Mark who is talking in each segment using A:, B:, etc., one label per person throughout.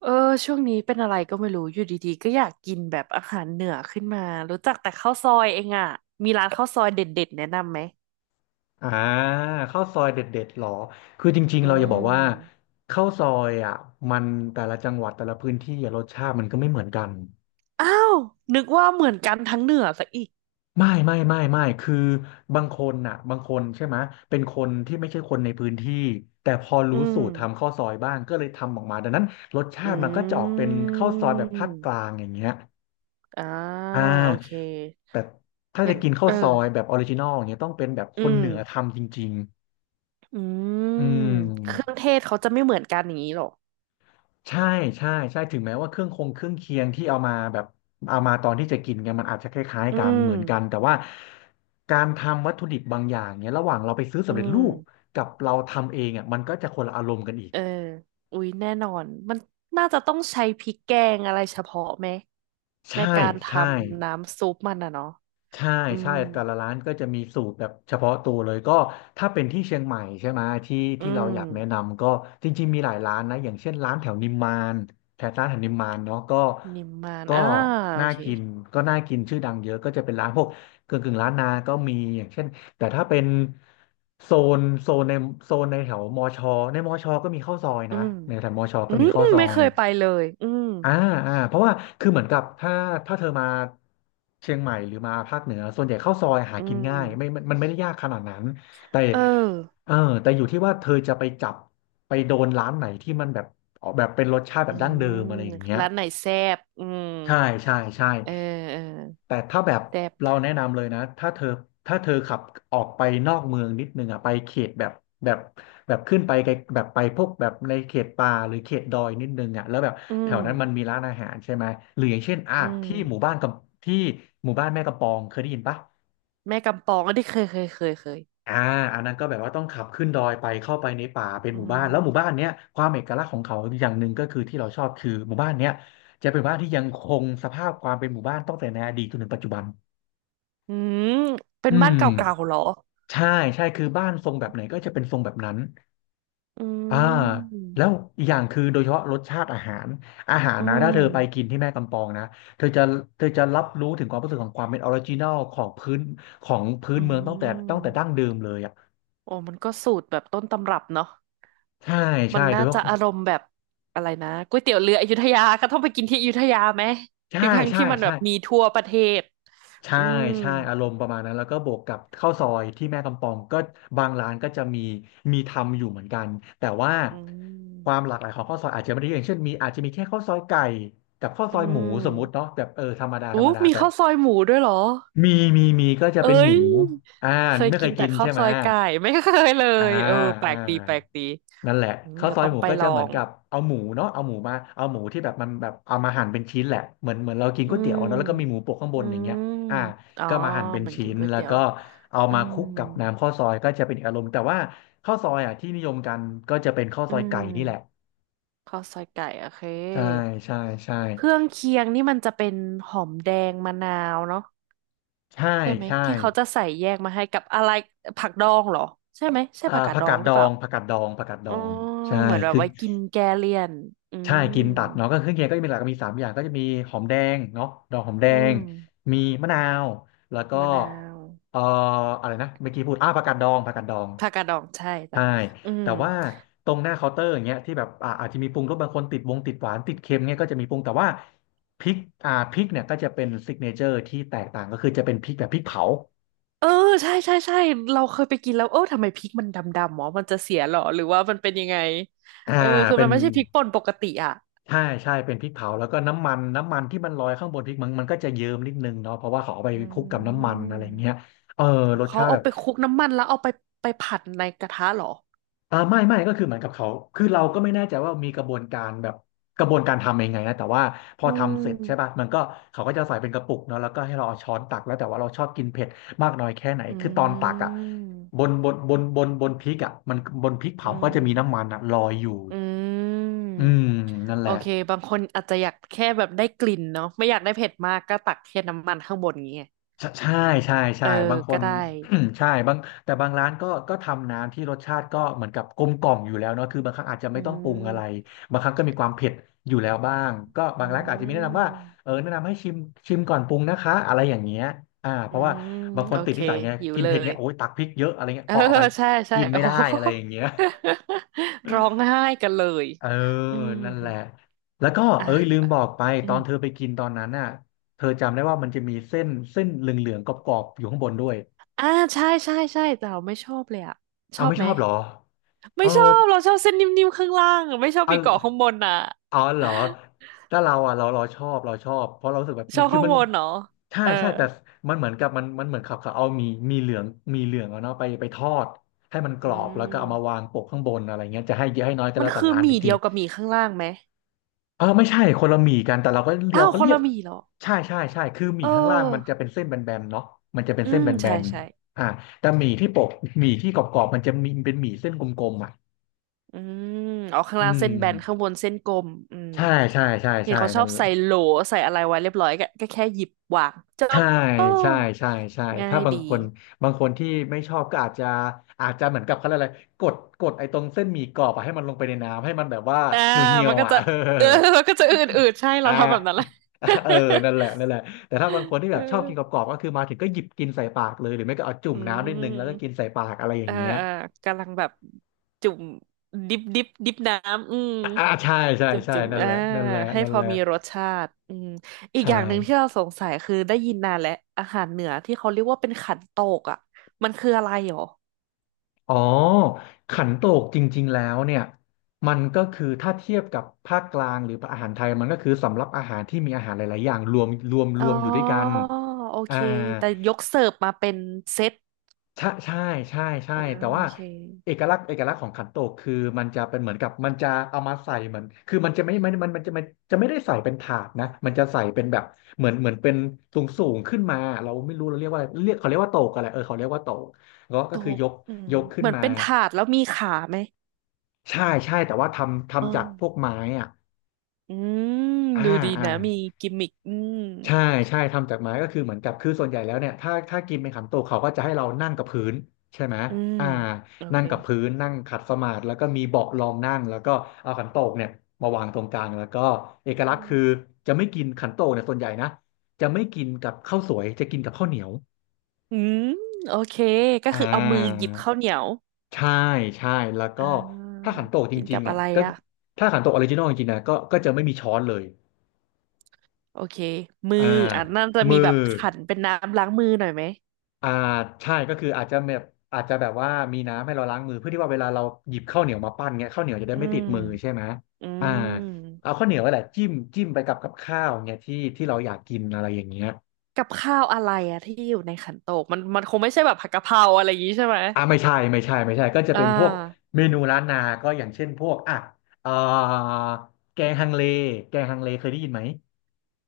A: เออช่วงนี้เป็นอะไรก็ไม่รู้อยู่ดีๆก็อยากกินแบบอาหารเหนือขึ้นมารู้จักแต่ข้าวซอยเองอ่ะมีร้านข้าวซอยเด็ดๆแนะนำไหม
B: อ่าข้าวซอยเด็ดๆหรอคือจริง
A: อื
B: ๆเราจะบอกว่า
A: ม
B: ข้าวซอยมันแต่ละจังหวัดแต่ละพื้นที่อะรสชาติมันก็ไม่เหมือนกัน
A: อ้าวนึกว่าเหมือนกันทั้งเหนือซะอีก
B: ไม่คือบางคนบางคนใช่ไหมยเป็นคนที่ไม่ใช่คนในพื้นที่แต่พอ
A: อื
B: รู้สู
A: ม
B: ตรทำข้าวซอยบ้างก็เลยทำออกมาดังนั้นรสชา
A: อื
B: ติมันก็จะออกเป็นข้าวซอยแบบภาคกลา
A: ม
B: งอย่างเงี้ย
A: อ่า
B: อ่า
A: โอเค
B: แต่ถ้า
A: งั้
B: จะ
A: น
B: กินข้า
A: เอ
B: ว
A: อ
B: ซอยแบบออริจินอลอย่างเงี้ยต้องเป็นแบบค
A: อื
B: น
A: ม
B: เหนือทำจริงๆ
A: อื
B: อื
A: ม
B: ม
A: เครื่องเทศเขาจะไม่เหมือนกันอย่างนี้หรอ
B: ใช่ใช่ใช่ถึงแม้ว่าเครื่องเคียงที่เอามาแบบเอามาตอนที่จะกินกันมันอาจจะคล้าย
A: อื
B: ๆกันเห
A: ม
B: มือนกันแต่ว่าการทำวัตถุดิบบางอย่างเนี้ยระหว่างเราไปซื้อ
A: อื
B: สำเร็จรู
A: ม
B: ปกับเราทำเองมันก็จะคนละอารมณ์กันอีก
A: เอออุ๊ยแน่นอนมันน่าจะต้องใช้พริกแกงอะไรเฉพาะไหม ใน
B: ใช่
A: การท
B: ใช่
A: ำน้ำซุปมันอะเนาะ
B: ใช่
A: อื
B: ใช่
A: ม
B: แต่ละร้านก็จะมีสูตรแบบเฉพาะตัวเลยก็ถ้าเป็นที่เชียงใหม่ใช่ไหมที่
A: อื
B: ที่เรา
A: ม
B: อยากแนะนำก็จริงๆมีหลายร้านนะอย่างเช่นร้านแถวนิมมานแถวนิมมานเนาะก็
A: นิมมาน
B: ก็
A: อ่าโอ
B: น่า
A: เค
B: กินก็น่ากินชื่อดังเยอะก็จะเป็นร้านพวกกึ่งร้านนาก็มีอย่างเช่นแต่ถ้าเป็นโซนโซนในโซนในแถวมอชอในมอชอก็มีข้าวซอย
A: อื
B: นะ
A: ม
B: ในแถวมอชอ
A: อื
B: ก็มี
A: ม
B: ข้าวซอ
A: ไม่เค
B: ย
A: ยไปเลยอืม
B: อ่าเพราะว่าคือเหมือนกับถ้าเธอมาเชียงใหม่หรือมาภาคเหนือส่วนใหญ่ข้าวซอยหา
A: อื
B: กินง่ายไม่
A: ม
B: มันไม่ได้ยากขนาดนั้นแต่
A: เออ
B: เออแต่อยู่ที่ว่าเธอจะไปจับไปโดนร้านไหนที่มันแบบออกแบบเป็นรสชาติแบ
A: อื
B: บดั้งเดิ
A: ม
B: มอะไรอย่างเงี้ย
A: ร้านไหนแซ่บอืม
B: ใช่ใช่ใช่
A: เออเออ
B: แต่ถ้าแบบ
A: แซ่บ
B: เราแนะนำเลยนะถ้าเธอขับออกไปนอกเมืองนิดนึงไปเขตแบบแบบขึ้นไปไกลแบบไปพวกแบบในเขตป่าหรือเขตดอยนิดนึงแล้วแบบ
A: อื
B: แถ
A: ม
B: วนั้นมันมีร้านอาหารใช่ไหมหรืออย่างเช่น
A: อืม
B: ที่หมู่บ้านกับที่หมู่บ้านแม่กำปองเคยได้ยินปะ
A: แม่กำปองอันนี้เคย
B: อ่าอันนั้นก็แบบว่าต้องขับขึ้นดอยไปเข้าไปในป่าเป็น
A: อื
B: หมู่บ้านแล้วหมู่
A: ม
B: บ้านเนี้ยความเอกลักษณ์ของเขาอย่างหนึ่งก็คือที่เราชอบคือหมู่บ้านเนี้ยจะเป็นหมู่บ้านที่ยังคงสภาพความเป็นหมู่บ้านตั้งแต่ในอดีตจนถึงปัจจุบัน
A: อืมเป็
B: อื
A: นบ้านเก่า
B: ม
A: ๆเหรอ
B: ใช่คือบ้านทรงแบบไหนก็จะเป็นทรงแบบนั้น
A: อื
B: อ่า
A: ม
B: แล้วอีกอย่างคือโดยเฉพาะรสชาติอาหารอาหาร
A: อื
B: นะถ้า
A: ม
B: เธอไปกินที่แม่กำปองนะเธอจะรับรู้ถึงความรู้สึกของความเป็นออริจินอลของพื้นของพื้
A: อื
B: นเมืองตั้งแต่
A: ม
B: ดั้งเดิมเลย
A: โอ้มันก็สูตรแบบต้นตำรับเนาะ
B: ใช่
A: มั
B: ใช่
A: น
B: โด
A: น่า
B: ยเฉ
A: จะ
B: พาะ
A: อารมณ์แบบอะไรนะก๋วยเตี๋ยวเรืออยุธยาก็ต้องไปกินที่อยุธยาไหม
B: ใช่
A: ถึงทั้ง
B: ใช่
A: ที่มันแบ
B: ใช่
A: บมีทั่วประเทศ
B: ใช่
A: อืม
B: ใช่อารมณ์ประมาณนั้นแล้วก็บวกกับข้าวซอยที่แม่กำปองก็บางร้านก็จะมีทำอยู่เหมือนกันแต่ว่า
A: อื
B: ความ
A: ม
B: หลากหลายของข้าวซอยอาจจะไม่ได้เยอะอย่างเช่นมีอาจจะมีแค่ข้าวซอยไก่กับข้าว
A: อื
B: ซอยหมูสมมุติ
A: ม
B: เนาะแบบเออธรรมดาธรร
A: อู้
B: มดา
A: มี
B: แต่
A: ข้าวซอยหมูด้วยเหรอ
B: มีก็จะ
A: เอ้
B: เป็นห
A: ย
B: มูอ่า
A: เคย
B: ไม่เค
A: กิน
B: ย
A: แต่
B: กิน
A: ข้าว
B: ใช่
A: ซ
B: ไหม
A: อยไก่ไม่เคยเล
B: อ่า
A: ยเออแปล
B: อ่า
A: กดีแปลกดี
B: นั่นแหละ
A: อืม
B: ข้าว
A: เดี๋ย
B: ซ
A: ว
B: อย
A: ต้อง
B: หมู
A: ไป
B: ก็
A: ล
B: จะ
A: อ
B: เหมือน
A: ง
B: กับเอาหมูเนาะเอาหมูมาเอาหมูที่แบบมันแบบเอามาหั่นเป็นชิ้นแหละเหมือนเรากิน
A: อื
B: ก๋วยเตี๋ยว
A: ม
B: เนาะแล้วก็มีหมูโปะข้างบ
A: อื
B: นอย่างเงี้ย
A: ม
B: อ่า
A: อ๋อ
B: ก็มาหั่นเป็น
A: เหมันกิ
B: ชิ้
A: น
B: น
A: ก๋วย
B: แล้ว
A: เตี๋ยว
B: ก็เอา
A: อื
B: มาค
A: ม
B: ลุกกับน้ำข้าวซอยก็จะเป็นอีกอารมณ์แต่ว่าข้าวซอยที่นิยมกันก็จะเป็นข้าว
A: อื
B: ซอยไก่นี่แหละ
A: มข้าวซอยไก่โอเค
B: ใช่ใช่ใช่
A: เครื่องเคียงนี่มันจะเป็นหอมแดงมะนาวเนาะ
B: ใช่
A: ใช่ไหม
B: ใช่
A: ที่เขาจะใส่แยกมาให้กับอะไรผักดองเหรอใช่ไหมใช่ผักกาด
B: ผั
A: ด
B: ก
A: อ
B: กา
A: ง
B: ด
A: ห
B: ด
A: รือ
B: อ
A: เปล่า
B: งผักกาดดองผักกาดด
A: อ๋อ
B: องใช่
A: เหมือนแบบ
B: คือ
A: ไว้กินแกเลี่ยนอื
B: ใช่
A: ม
B: กินตัดเนาะก็เครื่องเคียงก็จะมีหลักมีสามอย่างก็จะมีหอมแดงเนาะดอกหอมแด
A: อื
B: ง
A: ม
B: มีมะนาวแล้วก็
A: มะนาว
B: เอ่ออะไรนะเมื่อกี้พูดผักกาดดอง
A: ผักกาดดองใช่จ้ะ
B: ใช่
A: อืม
B: แต่ว่าตรงหน้าเคาน์เตอร์อย่างเงี้ยที่แบบอาจจะมีปรุงรสบางคนติดวงติดหวานติดเค็มเงี้ยก็จะมีปรุงแต่ว่าพริกพริกเนี่ยก็จะเป็นซิกเนเจอร์ที่แตกต่างก็คือจะเป็นพริกแบบพริกเผา
A: เออใช่ใช่ใช่เราเคยไปกินแล้วเออทำไมพริกมันดำดำหมอมันจะเสียเหรอหรือว่ามันเป็นยังไง
B: อ่า
A: เออคือ
B: เป็
A: มัน
B: น
A: ไม่ใช่พริกป่นปกติอ่ะ
B: ใช่ใช่เป็นพริกเผาแล้วก็น้ำมันที่มันลอยข้างบนพริกมันก็จะเยิ้มนิดนึงเนาะเพราะว่าเขาเอาไป
A: อื
B: คลุกกับน้ำมันอะไรเงี้ย
A: ม
B: เออรส
A: เขา
B: ชาติ
A: เอา
B: แบบ
A: ไปคลุกน้ำมันแล้วเอาไปไปผัดในกระทะเหรอ
B: ไม่ก็คือเหมือนกับเขาคือเราก็ไม่แน่ใจว่ามีกระบวนการแบบกระบวนการทำยังไงนะแต่ว่าพอ
A: อื
B: ทำเสร็จใช่ป่ะ
A: ม
B: มันก็เขาก็จะใส่เป็นกระปุกเนาะแล้วก็ให้เราเอาช้อนตักแล้วแต่ว่าเราชอบกินเผ็ดมากน้อยแค่ไหน
A: อื
B: คือตอนตักอ่ะ
A: ม
B: บนพริกอ่ะมันบนพริก
A: อื
B: เผาก็
A: ม
B: จะมีน้ำมันอ่ะลอยอยู่
A: อื
B: อื
A: ม
B: มนั่นแห
A: โอ
B: ละ
A: เคบางคนอาจจะอยากแค่แบบได้กลิ่นเนาะไม่อยากได้เผ็ดมากก็ตักแค่น้ำมันข้างบนอย่างเงี้ย
B: ใช่ใช่ใช่
A: เอ
B: ใช่
A: อ
B: บางค
A: ก็
B: น
A: ได้
B: ใช่บางแต่บางร้านก็ทำน้ำที่รสชาติก็เหมือนกับกลมกล่อมอยู่แล้วเนาะคือบางครั้งอาจจะ
A: อื
B: ไม่ต้องปรุงอะไร
A: ม
B: บางครั้งก็มีความเผ็ดอยู่แล้วบ้างก็
A: อื
B: บางร้านก็อาจจะมีแนะนำว่า
A: ม
B: เออแนะนำให้ชิมก่อนปรุงนะคะอะไรอย่างเงี้ยอ่าเพ
A: อื
B: ราะว่า
A: ม
B: บางค
A: โอ
B: นติด
A: เค
B: นิสัยไง
A: หิว
B: กิน
A: เล
B: เผ็ดไง
A: ย
B: โอ๊ยตักพริกเยอะอะไรเงี้ย
A: เออ
B: พอเอาไป
A: ใช่ใช่
B: กิน
A: โอ้
B: ไม่
A: โห
B: ได้อะไรอย่างเงี้ย
A: ร้องไห้กันเลย
B: เออ
A: อืม
B: นั่นแหละแล้วก็
A: อ่ะ
B: เอ้ยลืมบอกไป
A: อื
B: ตอ
A: ม
B: นเธอไปกินตอนนั้นน่ะเธอจำได้ว่ามันจะมีเส้นเหลืองๆกรอบๆอยู่ข้างบนด้วย
A: อ่าใช่ใช่ใช่แต่เราไม่ชอบเลยอะ ช
B: เอา
A: อบ
B: ไม่
A: ไห
B: ช
A: ม
B: อบเหรอเอ
A: ไม่
B: อ
A: ชอบเราชอบเส้นนิ่มๆข้างล่างอะไม่ชอบ
B: เอา
A: มีเกาะข้างบนอ่ะ
B: เอาเหรอถ้าเราอ่ะเราชอบเราชอบเพราะเรารู้สึกแบบ
A: ชอ
B: มัน
A: บ
B: คือ
A: ข้าง
B: มัน
A: บนเนาะ
B: ใช่
A: เออ
B: ใช่แต่มันเหมือนกับมันเหมือนเขาเอามีมีเหลืองมีเหลืองเอาเนาะไปทอดให้มันก
A: อื
B: รอบแล้วก็
A: ม
B: เอามาวางโปะข้างบนอะไรเงี้ยจะให้เยอะให้น้อยก็
A: มั
B: แล้
A: น
B: วแต่
A: คือ
B: ร้า
A: ห
B: นอี
A: มี่
B: กที
A: เดียวกับหมี่ข้างล่างไหม
B: เออไม่ใช่คนละหมี่กันแต่เราก็
A: อ้า
B: เรา
A: ว
B: ก็
A: คน
B: เรียก
A: ละหมี่เหรอ
B: ใช่ใช่ใช่คือห
A: เ
B: มี่ข้างล่างมันจะ
A: ออ
B: เป็นเส้นแบนๆเนาะมันจะเป็น
A: อื
B: เส้น
A: ม
B: แบ
A: ใช่
B: น
A: ใช่
B: ๆอ่าแต่หมี่ที่ปกหมี่ที่กรอบๆมันจะมีเป็นหมี่เส้นกลมๆอ่ะ
A: อืมเอาข้าง
B: อื
A: ล่างเส้นแบนข้าง
B: ม
A: บนเส้นกลมอืม
B: ใช่ใช่ใช่
A: เห็น
B: ใช่
A: เขาชอ
B: นั่น
A: บ
B: เล
A: ใส่
B: ย
A: โหลใส่อะไรไว้เรียบร้อยก็ก็แค่หยิบวางจ
B: ใช่
A: บเออ
B: ใช่ใช่ใช่
A: ง่า
B: ถ้า
A: ย
B: บาง
A: ดี
B: คนบางคนที่ไม่ชอบก็อาจจะอาจจะเหมือนกับเขาเรียกอะไรกดไอ้ตรงเส้นหมี่กรอบอะให้มันลงไปในน้ำให้มันแบบว่า
A: อ่า
B: เหี่ยวเหี่ย
A: มั
B: ว
A: นก็
B: อ่ะ
A: จะ
B: เออ
A: เออ มันก็จะอืดๆใช่เรา
B: อ่า
A: ทำแบบนั้นแหละ
B: เออนั่นแหละนั่นแหละแต่ถ้าบางคนที่
A: เอ
B: แบบชอบกินก
A: อ
B: รอบๆก็คือมาถึงก็หยิบกินใส่ปากเลยหรือไม่ก็เอาจุ่
A: อื
B: มน้ำนิดนึงแล้วก็กิน
A: ม
B: ใส่ปากอะไรอย่า
A: อ่า
B: งเงี้ย
A: อ่ากำลังแบบจุ่มดิบน้ำอืม
B: อ่าใช่ใช่
A: จุ่ม
B: ใช่
A: จุ่ม
B: นั่น
A: อ่า
B: แหละนั่นแหละ
A: ให้
B: นั่
A: พ
B: น
A: อ
B: แหละ
A: มีรสชาติอืมอีก
B: ใช่
A: อย่างหนึ่งที่เราสงสัยคือได้ยินนานแล้วอาหารเหนือที่เขาเรียกว่าเป็นขันโตกอ่ะ มันคืออะไรหรอ
B: อ๋อขันโตกจริงๆแล้วเนี่ยมันก็คือถ้าเทียบกับภาคกลางหรืออาหารไทยมันก็คือสำรับอาหารที่มีอาหารหลายๆอย่างรวมรวมร
A: อ๋อ
B: วมอยู่ด้วยกัน
A: โอ
B: อ่า
A: เค แต่ยกเสิร์ฟมาเป็นเซต
B: ใช่ใช่ใช่ใช่
A: อ่า
B: แต่
A: โอ
B: ว่า
A: เค
B: เอกลักษณ์ของขันโตกคือมันจะเป็นเหมือนกับมันจะเอามาใส่เหมือนคือมันจะไม่มันจะไม่ได้ใส่เป็นถาดนะมันจะใส่เป็นแบบเหมือนเป็นสูงขึ้นมาเราไม่รู้เราเรียกว่าเรียกเขาเรียกว่าโตกอะไรเออเขาเรียกว่าโตกก็
A: โต
B: ก็คือ
A: ก
B: ยก
A: อืม
B: ยกขึ้
A: เห
B: น
A: มือน
B: มา
A: เป็นถาดแล้วมีขาไหม
B: ใช่ใช่แต่ว่าทำ
A: อ่
B: ทำจากพวก
A: า
B: ไม้อ่ะ
A: อืม
B: อ่า
A: ดูดี
B: อ่า
A: นะมีกิมมิคอืม
B: ใช่ใช่ทำจากไม้ก็คือเหมือนกับคือส่วนใหญ่แล้วเนี่ยถ้ากินเป็นขันโตกเขาก็จะให้เรานั่งกับพื้นใช่ไหม
A: อืม
B: อ่า
A: โอ
B: นั่
A: เค
B: งกับพื้นนั่งขัดสมาธิแล้วก็มีเบาะรองนั่งแล้วก็เอาขันโตกเนี่ยมาวางตรงกลางแล้วก็เอก
A: อื
B: ลักษณ์
A: ม
B: คือจะไม่กินขันโตกเนี่ยส่วนใหญ่นะจะไม่กินกับข้าวสวยจะกินกับข้าวเหนียว
A: อืมโอเคก็
B: อ่
A: คือเอามือห
B: า
A: ยิบข้าวเหนียว
B: ใช่ใช่แล้วก็
A: อ่
B: ถ้า
A: า
B: ขันโตกจ
A: กิน
B: ริ
A: กั
B: ง
A: บ
B: ๆเนี่
A: อะ
B: ย
A: ไร
B: ก็
A: อ่ะ
B: ถ้าขันโตกออริจินอลจริงๆนะก็จะไม่มีช้อนเลย
A: โอเคมื
B: อ่า
A: ออ่ะนั่นจะมี
B: มื
A: แบ
B: อ
A: บขันเป็นน้ำล้างมือหน่อยไหม
B: อ่าใช่ก็คืออาจจะแบบอาจจะแบบว่ามีน้ำให้เราล้างมือเพื่อที่ว่าเวลาเราหยิบข้าวเหนียวมาปั้นเงี้ยข้าวเหนียวจะได้
A: อื
B: ไม่
A: ม
B: ติดมือใช่ไหม
A: อื
B: อ่า
A: ม
B: เอาข้าวเหนียวไว้แหละจิ้มไปกับกับข้าวเงี้ยที่เราอยากกินอะไรอย่างเงี้ย
A: กับข้าวอะไรอ่ะที่อยู่ในขันโตกมันมันคงไม่ใช่แบบผัดกะเพราอะไรอย่างงี้ใช่ไหม
B: ไม่ใช่ก็จะ
A: อ่า
B: เป็นพวกเมนูล้านนาก็อย่างเช่นพวกอ่ะเอ่อแกงฮังเลแกงฮังเลเคยได้ยินไหม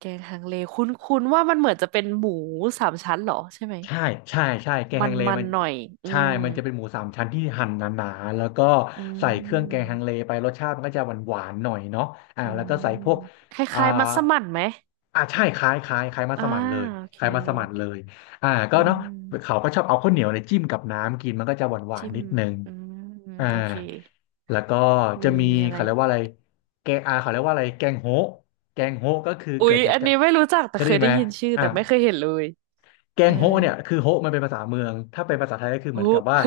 A: แกงฮังเลคุ้นคุ้นว่ามันเหมือนจะเป็นหมูสามชั้นเหรอใช่ไหม
B: ใช่ใช่ใช่แกง
A: มั
B: ฮั
A: น
B: งเล
A: มัน
B: มัน
A: หน่อยอื
B: ใช่
A: ม
B: มันจะเป็นหมูสามชั้นที่หั่นหนาๆแล้วก็
A: อื
B: ใส่เครื่องแกง
A: ม
B: ฮังเลไปรสชาติมันก็จะหวานๆหน่อยเนาะอ่า
A: อื
B: แล้ว
A: ม
B: ก็ใส่พวก
A: ค
B: อ่า
A: ล้ายๆมัสมั่นไหม
B: อ่าใช่คล้ายมั
A: อ่า
B: สมั่นเลย
A: โอเค
B: คล้ายมัสมั่นเลยอ่า
A: อื
B: ก็เนาะเขา
A: ม
B: ก็ชอบเอาข้าวเหนียวเนี่ยจิ้มกับน้ำกินมันก็จะหวาน
A: จิ้
B: ๆ
A: ม
B: นิดนึง
A: อืม
B: อ่า
A: โอเค
B: แล้วก็จะ
A: มี
B: มี
A: อะไร
B: เขาเรียกว่าอะไรแกงอาเขาเรียกว่าอะไรแกงโฮะแกงโฮะก็คือ
A: อุ๊
B: เกิ
A: ย
B: ดจาก
A: อัน
B: กะ
A: นี้ไม่รู้จัก
B: เค
A: แต่
B: ย
A: เค
B: ได้
A: ย
B: ยิน
A: ได้
B: ไหม
A: ยินชื่อ
B: อ่า
A: แต่ไม่เคยเห็นเลย
B: แก
A: เออ
B: งโฮะเนี่ยคือโฮะมันเป็นภาษาเมืองถ้าเป็นภาษาไทยก็คือเห
A: โอ้
B: มือนกับว่า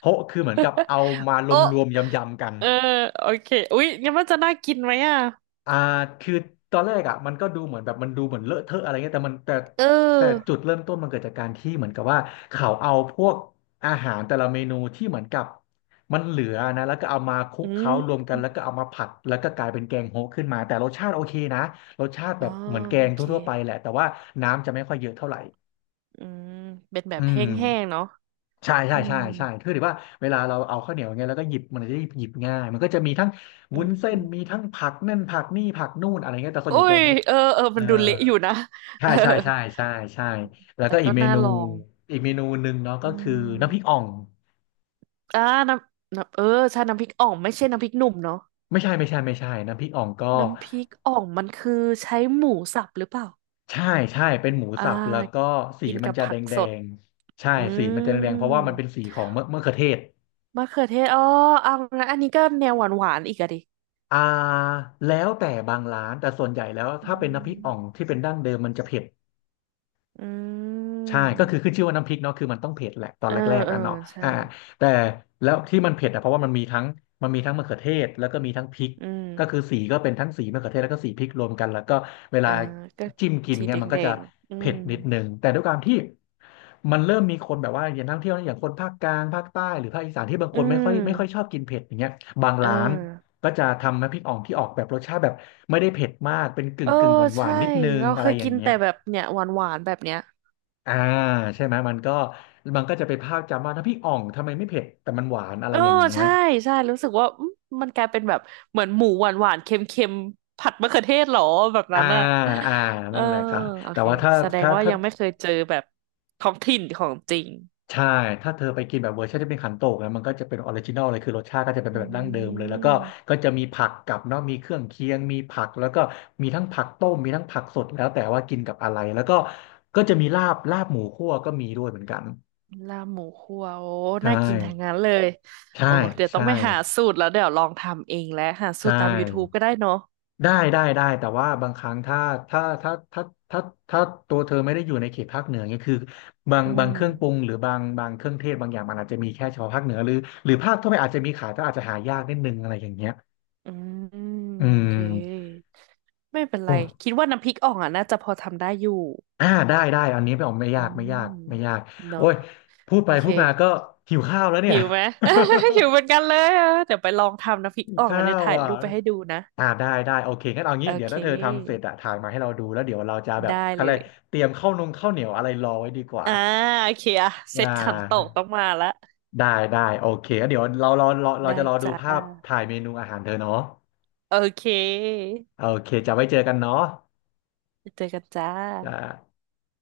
B: โฮะคือเหมือนกับเอา มาร
A: โอะ
B: วมๆยำๆกัน
A: เออโอเคอุ๊ยงั้นมันจะน่ากินไหมอ่ะ
B: อ่าคือตอนแรกอ่ะมันก็ดูเหมือนแบบมันดูเหมือนเลอะเทอะอะไรเงี้ยแต่มันแต่
A: เ
B: แต่
A: ออ
B: จุดเริ่มต้นมันเกิดจากการที่เหมือนกับว่าเขาเอาพวกอาหารแต่ละเมนูที่เหมือนกับมันเหลือนะแล้วก็เอามาคลุ
A: อื
B: กเคล้ารว
A: ม
B: มกันแล้วก็เอามาผัดแล้วก็กลายเป็นแกงโฮะขึ้นมาแต่รสชาติโอเคนะรสชาติ
A: อ๋
B: แบ
A: อ
B: บเหมือนแก
A: โอ
B: ง
A: เค
B: ทั่วๆไปแหละแต่ว่าน้ำจะไม่ค่อยเยอะเท่าไหร่
A: อืมเป็นแบ
B: อื
A: บแห้งๆ
B: ม
A: เนาะ
B: ใช่ใช่
A: อืม
B: ใช่ใช่คือถือว่าเวลาเราเอาข้าวเหนียวอย่างเงี้ยแล้วก็หยิบมันจะได้หยิบง่าย มันก็จะมีทั้ง
A: อื
B: วุ้นเส้น
A: ม
B: มีทั้งผักนั่นผักนี่ผักนู่นอะไรเงี้ยแต่ส่วนให
A: อุ้
B: ญ่แก
A: ย
B: งเขา
A: เออเออ
B: เอ
A: มั
B: อ
A: นดูเละอยู่นะ เอ
B: ใช่
A: อ
B: ใช่ใช่ใช่ใช่แล้ว
A: แต่
B: ก็อี
A: ก็
B: กเม
A: น่า
B: นู
A: ลอง
B: อีกเมนูหนึ่งเนาะ
A: อื
B: ก็คือน้ำพริก
A: ม
B: อ่อง
A: อ่าน้ำน้ำเออใช่น้ำพริกอ่องไม่ใช่น้ำพริกหนุ่มเนาะ
B: ไม่ใช่ไม่ใช่ไม่ใช่น้ำพริกอ่องก็
A: น้ำพริกอ่องมันคือใช้หมูสับหรือเปล่า
B: ใช่ใช่เป็นหมู
A: อ่
B: สับแล้วก็
A: า
B: สี
A: กิน
B: มั
A: กั
B: น
A: บ
B: จะ
A: ผั
B: แด
A: ก
B: งแด
A: สด
B: งใช่
A: อื
B: สีมันจะแดงแดงเพราะว่า
A: ม
B: มันเป็นสีของมะเขือเทศ
A: มะเขือเทศอ๋อเอางั้นอันนี้ก็แนวหวานหวานอีกอะดิ
B: อ่าแล้วแต่บางร้านแต่ส่วนใหญ่แล้ว
A: อื
B: ถ้าเป็นน้ำพริกอ่อง
A: ม
B: ที่เป็นดั้งเดิมมันจะเผ็ด
A: อื
B: ใช่
A: ม
B: ก็คือขึ้นชื่อว่าน้ำพริกเนาะคือมันต้องเผ็ดแหละตอน
A: เออ
B: แรก
A: เอ
B: ๆ
A: อ
B: อ่ะเนาะ
A: ใช่
B: อ่าแต่แล้วที่มันเผ็ดอ่ะเพราะว่ามันมีทั้งมะเขือเทศแล้วก็มีทั้งพริก
A: อืม
B: ก็คือสีก็เป็นทั้งสีมะเขือเทศแล้วก็สีพริกรวมกันแล้วก็เว
A: เอ
B: ลา
A: อก็
B: จิ้มกิน
A: สี
B: เนี่
A: แด
B: ย
A: ง
B: มันก็
A: แด
B: จะ
A: งอื
B: เผ็
A: ม
B: ดนิดนึงแต่ด้วยความที่มันเริ่มมีคนแบบว่าอย่างนักท่องเที่ยวอย่างคนภาคกลางภาคใต้หรือภาคอีสานที่บาง
A: อื
B: คนไม่ค่อยช
A: ม
B: อบกินเผ็ดอย่างเงี้ยบาง
A: เออ
B: ร้านก็จะทำน้ำพริกอ่องที่ออกแบบรสชาติแบบไม่ได้เผ็ดมากเป็น
A: เออ
B: กึ่งหวา
A: ใช่
B: นๆนนิดนึง
A: เราเค
B: อะไร
A: ย
B: อย่า
A: กิ
B: ง
A: น
B: เงี้
A: แต่
B: ย
A: แบบเนี่ยหวานหวานแบบเนี้ย
B: อ่าใช่ไหมมันก็จะเป็นภาพจำว่าน้ำพริกอ่องทำไมไม่เผ็ดแต่มันหวานอะ
A: เอ
B: ไร
A: อ
B: อย่างเงี้ย
A: ใช่ใช่รู้สึกว่าอืมมันกลายเป็นแบบเหมือนหมูหวานหวานเค็มเค็มๆผัดมะเขือเทศเหรอแบบนั้
B: อ่า
A: นอะ
B: อ่า
A: เออ
B: นั่นแหละครับ
A: โอ
B: แต่
A: เค
B: ว่า
A: แสดงว่า
B: ถ้า
A: ยังไม่เคยเจอแบบท้องถิ่นของจริง
B: ใช่ถ้าเธอไปกินแบบเวอร์ชันที่เป็นขันโตกนะมันก็จะเป็นออริจินอลเลยคือรสชาติก็จะเป็น
A: อื
B: แบบดั้งเดิมเลยแล้วก็
A: ม
B: ก็จะมีผักกับเนาะมีเครื่องเคียงมีผักแล้วก็มีทั้งผักต้มมีทั้งผักสดแล้วแต่ว่ากินกับอะไรแล้วก็ก็จะมีลาบหมูคั่วก็มีด้วยเหมือนกัน
A: ลาบหมูคั่วโอ้
B: ใช่
A: น่ากินทั้งนั้นเลย
B: ใช่
A: โอ้เดี๋ยวต้อง
B: ใช่
A: ไปหาสูตรแล้วเดี๋ยวลองทำเองแล้วหาสู
B: ใช่
A: ตรตาม YouTube ก็ได้เนาะ
B: ได้ได้ได้แต่ว่าบางครั้งถ้าถ้าถ้าถ้าถ้าตัวเธอไม่ได้อยู่ในเขตภาคเหนือเนี่ยคือ
A: อื
B: บาง
A: ม
B: เครื่องปรุงหรือบางเครื่องเทศบางอย่างมันอาจจะมีแค่เฉพาะภาคเหนือหรือภาคทั่วไปอาจจะมีขายแต่อาจจะหายากนิดนึงอะไรอย่างเงี้ย
A: อืม
B: อื
A: โอเค
B: ม
A: ไม่เป็นไร
B: โอ้
A: คิดว่าน้ำพริกอ่องอ่ะน่าจะพอทำได้อยู่
B: อ่าได้ได้อันนี้ไม่ออก
A: อืม
B: ไม่ยากโอ้
A: เนาะ
B: ยพูดไป
A: โอเค
B: พูดมาก็หิวข้าวแล้วเนี่ย
A: หิวไหม หิวเห มือนกันเลยอะเดี๋ยวไปลองทำน้ำพริกอ่อง
B: ข้า
A: แล้วเดี๋ยว
B: ว
A: ถ่าย
B: อ่ะ
A: รูปไปให้ดูนะ
B: อ่าได้ได้โอเคงั้นเอา
A: โอ
B: งี้เดี๋ยว
A: เค
B: ถ้าเธอทำเสร็จอะถ่ายมาให้เราดูแล้วเดี๋ยวเราจะแบบ
A: ได้
B: อะ
A: เล
B: ไร
A: ย
B: เตรียมข้าวนงข้าวเหนียวอะไรรอไว้ดีกว่า
A: อ่าโอเคอะเซ
B: อ่
A: ตขันโตก
B: า
A: ต้องมาละ
B: ได้ได้โอเคงั้นเดี๋ยวเรา
A: ได้
B: จะรอดู
A: จ้า
B: ภาพถ่ายเมนูอาหารเธอเนาะ
A: โอเค
B: โอเคจะไว้เจอกันเนาะ
A: เจอกันจ้า
B: จ้า